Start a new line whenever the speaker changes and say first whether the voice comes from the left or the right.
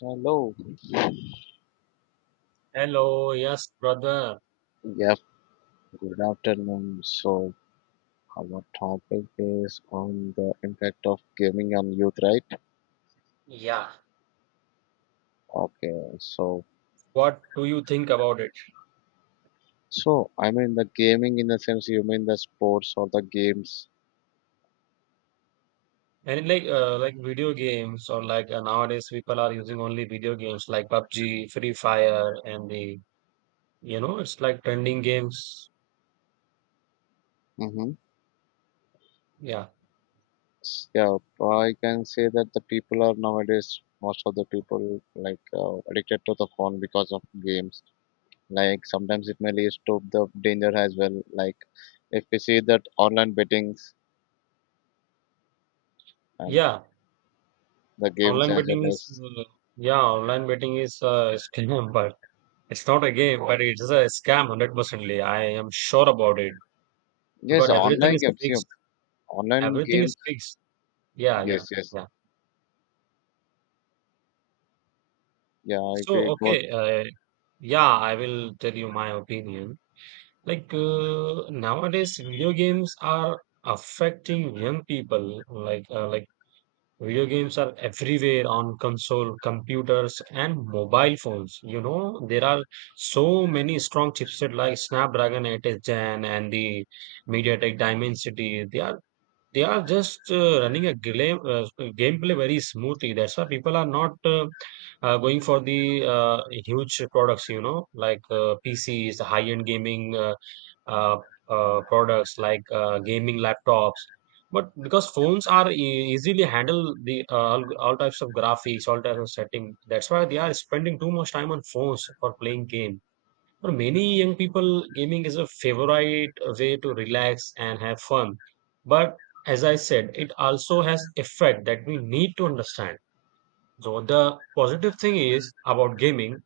left: Hello.
right: Hello, yes, brother.
left: Yep. Good afternoon. So our topic is on the impact of gaming on youth, right?
right: Yeah.
left: Okay. So
right: What do you think about it?
left: so I mean the gaming in the sense you mean the sports or the games.
right: And like video games or like nowadays people are using only video games like PUBG, Free Fire, and the it's like trending games.
left: Mm-hmm.
right: Yeah,
left: Yeah. I can say that the people are nowadays most of the people addicted to the phone because of games. Like sometimes it may lead to the danger as well. Like if we see that online bettings and
right: yeah.
left: the games
right: Online
left: as
right: betting
left: well
right: is
left: as
right: uh, yeah, online betting is a scam, but it's not a game, but it's a scam hundred percently. I am sure about it
left: yes,
right: because everything
left: online
right: is
left: games. Yeah,
right: fixed.
left: online
right: Everything
left: games.
right: is fixed. Yeah,
left: Yes,
right: yeah,
left: yes.
right: yeah.
left: Yeah, it
right: So
left: will go.
right: okay, Yeah, I will tell you my opinion. Like nowadays, video games are affecting young people. Like video games are everywhere on console, computers, and mobile phones. You know, there are so many strong chipset like Snapdragon 8th Gen and the MediaTek Dimensity. They are just running a game gameplay very smoothly. That's why people are not going for the huge products, you know, like PCs, the high-end gaming uh, products like gaming laptops. But because phones are easily handle the all types of graphics, all types of setting, that's why they are spending too much time on phones for playing game. For many young people, gaming is a favorite way to relax and have fun. But as I said, it also has effect that we need to understand. So the positive thing is about gaming,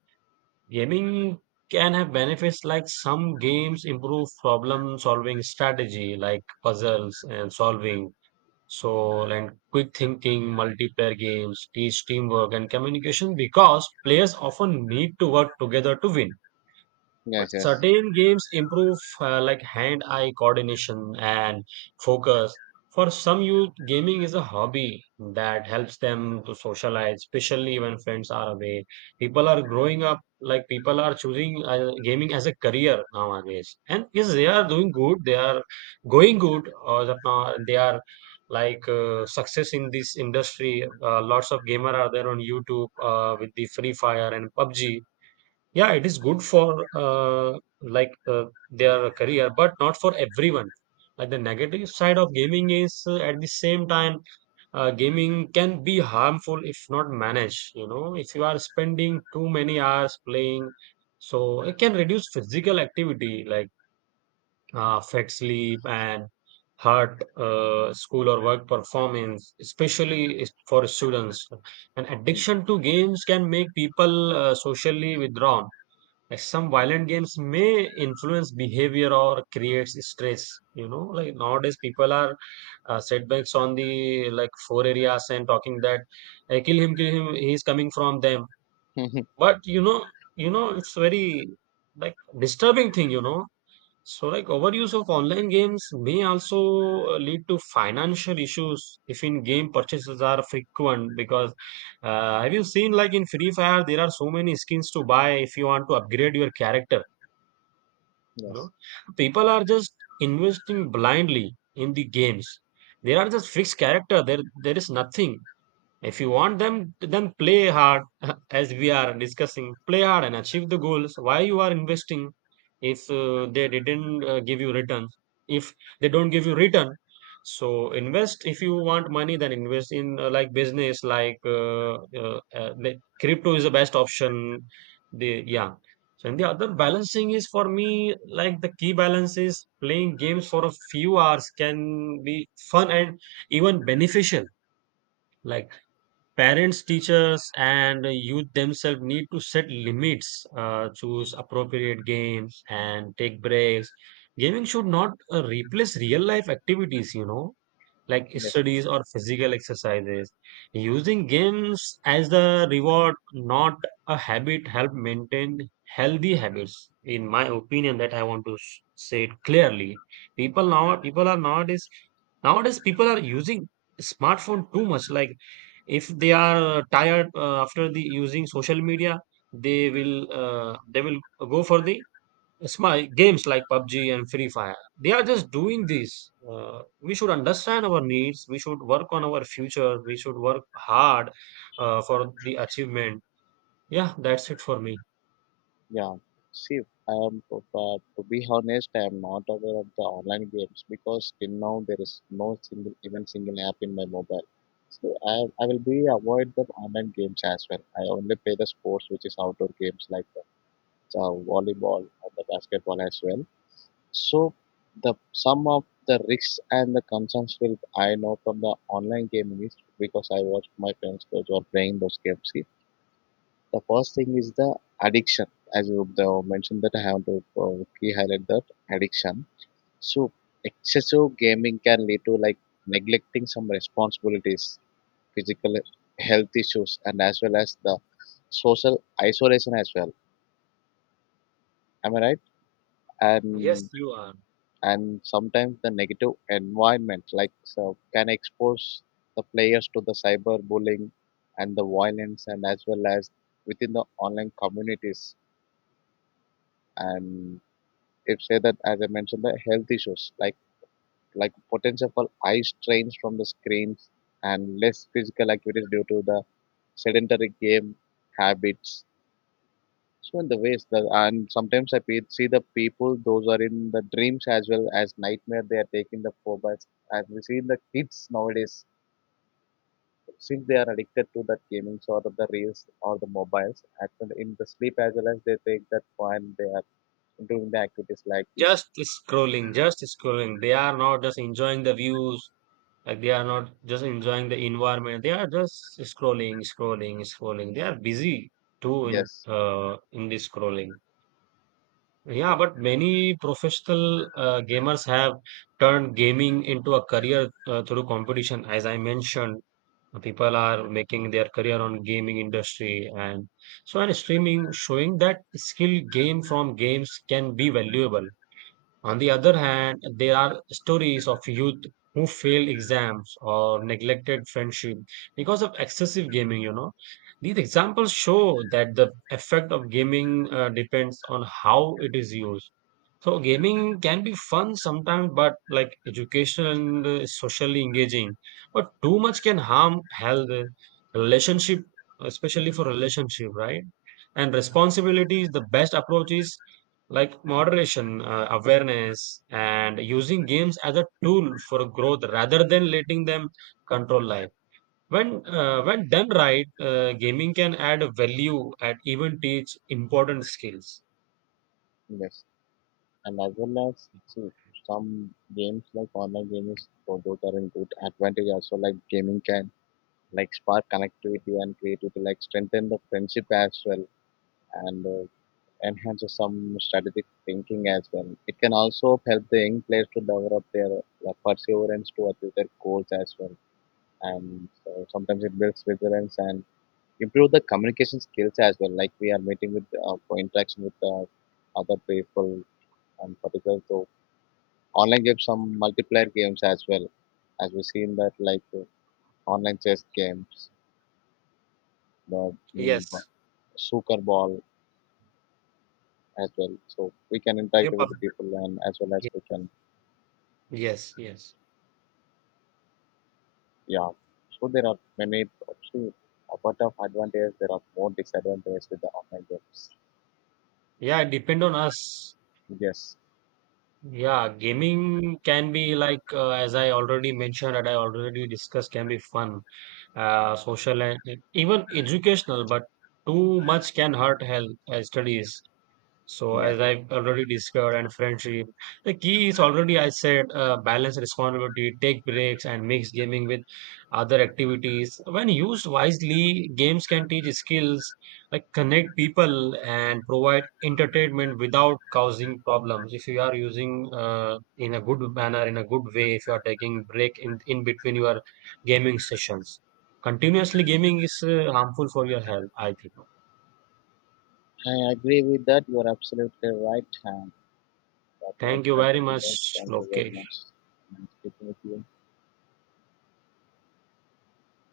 right: gaming can have benefits like some games improve problem solving strategy like puzzles and solving. So and quick thinking, multiplayer games, teach teamwork and communication because players often need to work together to win. But
left: Yes, yes.
right: certain games improve like hand-eye coordination and focus. For some youth, gaming is a hobby that helps them to socialize, especially when friends are away. People are growing up, like people are choosing gaming as a career nowadays. And yes, they are doing good, they are going good, or that now they are like success in this industry. Lots of gamer are there on YouTube with the Free Fire and PUBG, yeah, it is good for like their career, but not for everyone. The negative side of gaming is at the same time, gaming can be harmful if not managed. You know, if you are spending too many hours playing, so it can reduce physical activity like affect sleep and heart, school or work performance, especially for students. And addiction to games can make people socially withdrawn like some violent games may influence behavior or creates stress. You know, like nowadays people are setbacks on the like four areas and talking that I kill him, kill him. He's coming from them. But you know, it's very like disturbing thing. You know, so like overuse of online games may also lead to financial issues if in-game purchases are frequent. Because have you seen like in Free Fire there are so many skins to buy if you want to upgrade your character. You know,
left: Yes,
right: people are just investing blindly in the games. There are just fixed character, there is nothing. If you want them, then play hard, as we are discussing. Play hard and achieve the goals. Why you are investing? If they didn't give you return, if they don't give you return, so invest. If you want money, then invest in like business, like the crypto is the best option. The yeah. So and the other balancing is for me like the key balance is playing games for a few hours can be fun and even beneficial like parents, teachers, and youth themselves need to set limits, choose appropriate games, and take breaks. Gaming should not replace real life activities, you know, like
left: yes.
right: studies or physical exercises. Using games as the reward, not a habit, help maintain healthy habits. In my opinion, that I want to say it clearly. People now, people are nowadays, nowadays people are using smartphone too much. Like if they are tired after the using social media, they will go for the it's my games like PUBG and Free Fire. They are just doing this. We should understand our needs. We should work on our future. We should work hard for the achievement. Yeah, that's it for me.
left: Yeah. See, if, to be honest, I am not aware of the online games because till now there is no single, even single app in my mobile. So I will be avoid the online games as well. I only play the sports, which is outdoor games like the volleyball or the basketball as well. So the some of the risks and the concerns will I know from the online gaming is because I watch my friends those who are playing those games. See, the first thing is the addiction, as you the mentioned that I have to key highlight that addiction. So excessive gaming can lead to like neglecting some responsibilities, physical health issues, and as well as the social isolation as well. Am I right?
right: Yes,
left: And
right: you are
left: and sometimes the negative environment like so can expose the players to the cyberbullying and the violence and as well as within the online communities and if say that as I mentioned the health issues like potential for eye strains from the screens and less physical activities due to the sedentary game habits. So in the ways that, and sometimes I see the people; those are in the dreams as well as nightmare. They are taking the four phobias, and we see the kids nowadays since they are addicted to that gaming or the reels or the mobiles. In the sleep as well as they take that fun, they are doing the activities like this.
right: just scrolling, just scrolling. They are not just enjoying the views. Like they are not just enjoying the environment. They are just scrolling, scrolling, scrolling. They are busy too in
left: Yes,
right: uh, in this scrolling. Yeah,
left: yes,
right: but many professional gamers have turned gaming into a career through competition. As I mentioned, people are making their career on gaming industry, and so and streaming showing that skill gained from games can be valuable. On the other hand, there are stories of youth who fail exams or neglected friendship because of excessive gaming, you know. These examples show that the effect of gaming depends on how it is used. So gaming can be fun sometimes, but like educational and socially engaging. But too much can harm health, relationship, especially for relationship, right? And responsibility is the best approach is like moderation, awareness, and using games as a tool for growth rather than letting them control life. When done right, gaming can add value and even teach important skills.
left: yes, and as well as see some games like online games. So those are in good advantage also. Like gaming can like spark connectivity and creativity, like strengthen the friendship as well and enhances some strategic thinking as well. It can also help the young players to develop their perseverance to achieve their goals as well. And so sometimes it builds resilience and improve the communication skills as well. Like we are meeting with for interaction with other people and particularly so online games, some multiplayer games as well, as we see in that online chess games, the um,
right: Yes.
left: soccer ball as well. So we can interact
right: Yep.
left: with the people and as well as we can
right: Yes, yes.
left: yeah. So there are many also apart of advantages, there are more disadvantages with the online games.
right: Yeah, it depend on us.
left: Yes.
right: Yeah, gaming can be like as I already mentioned and I already discussed can be fun, social and even educational, but too much can hurt health studies. So
left: Yeah.
right: as I've already discussed, and friendship, the key is already I said balance responsibility, take breaks, and mix gaming with other activities. When used wisely, games can teach skills like connect people and provide entertainment without causing problems. If you are using in a good manner, in a good way, if you are taking break in between your gaming sessions, continuously gaming is harmful for your health. I think.
left: I agree with that. You are absolutely right. And that was
right: Thank you
left: my
right: very
left: opinion.
right: much.
left: Thank you
right: Okay.
left: very much. Nice speaking with you.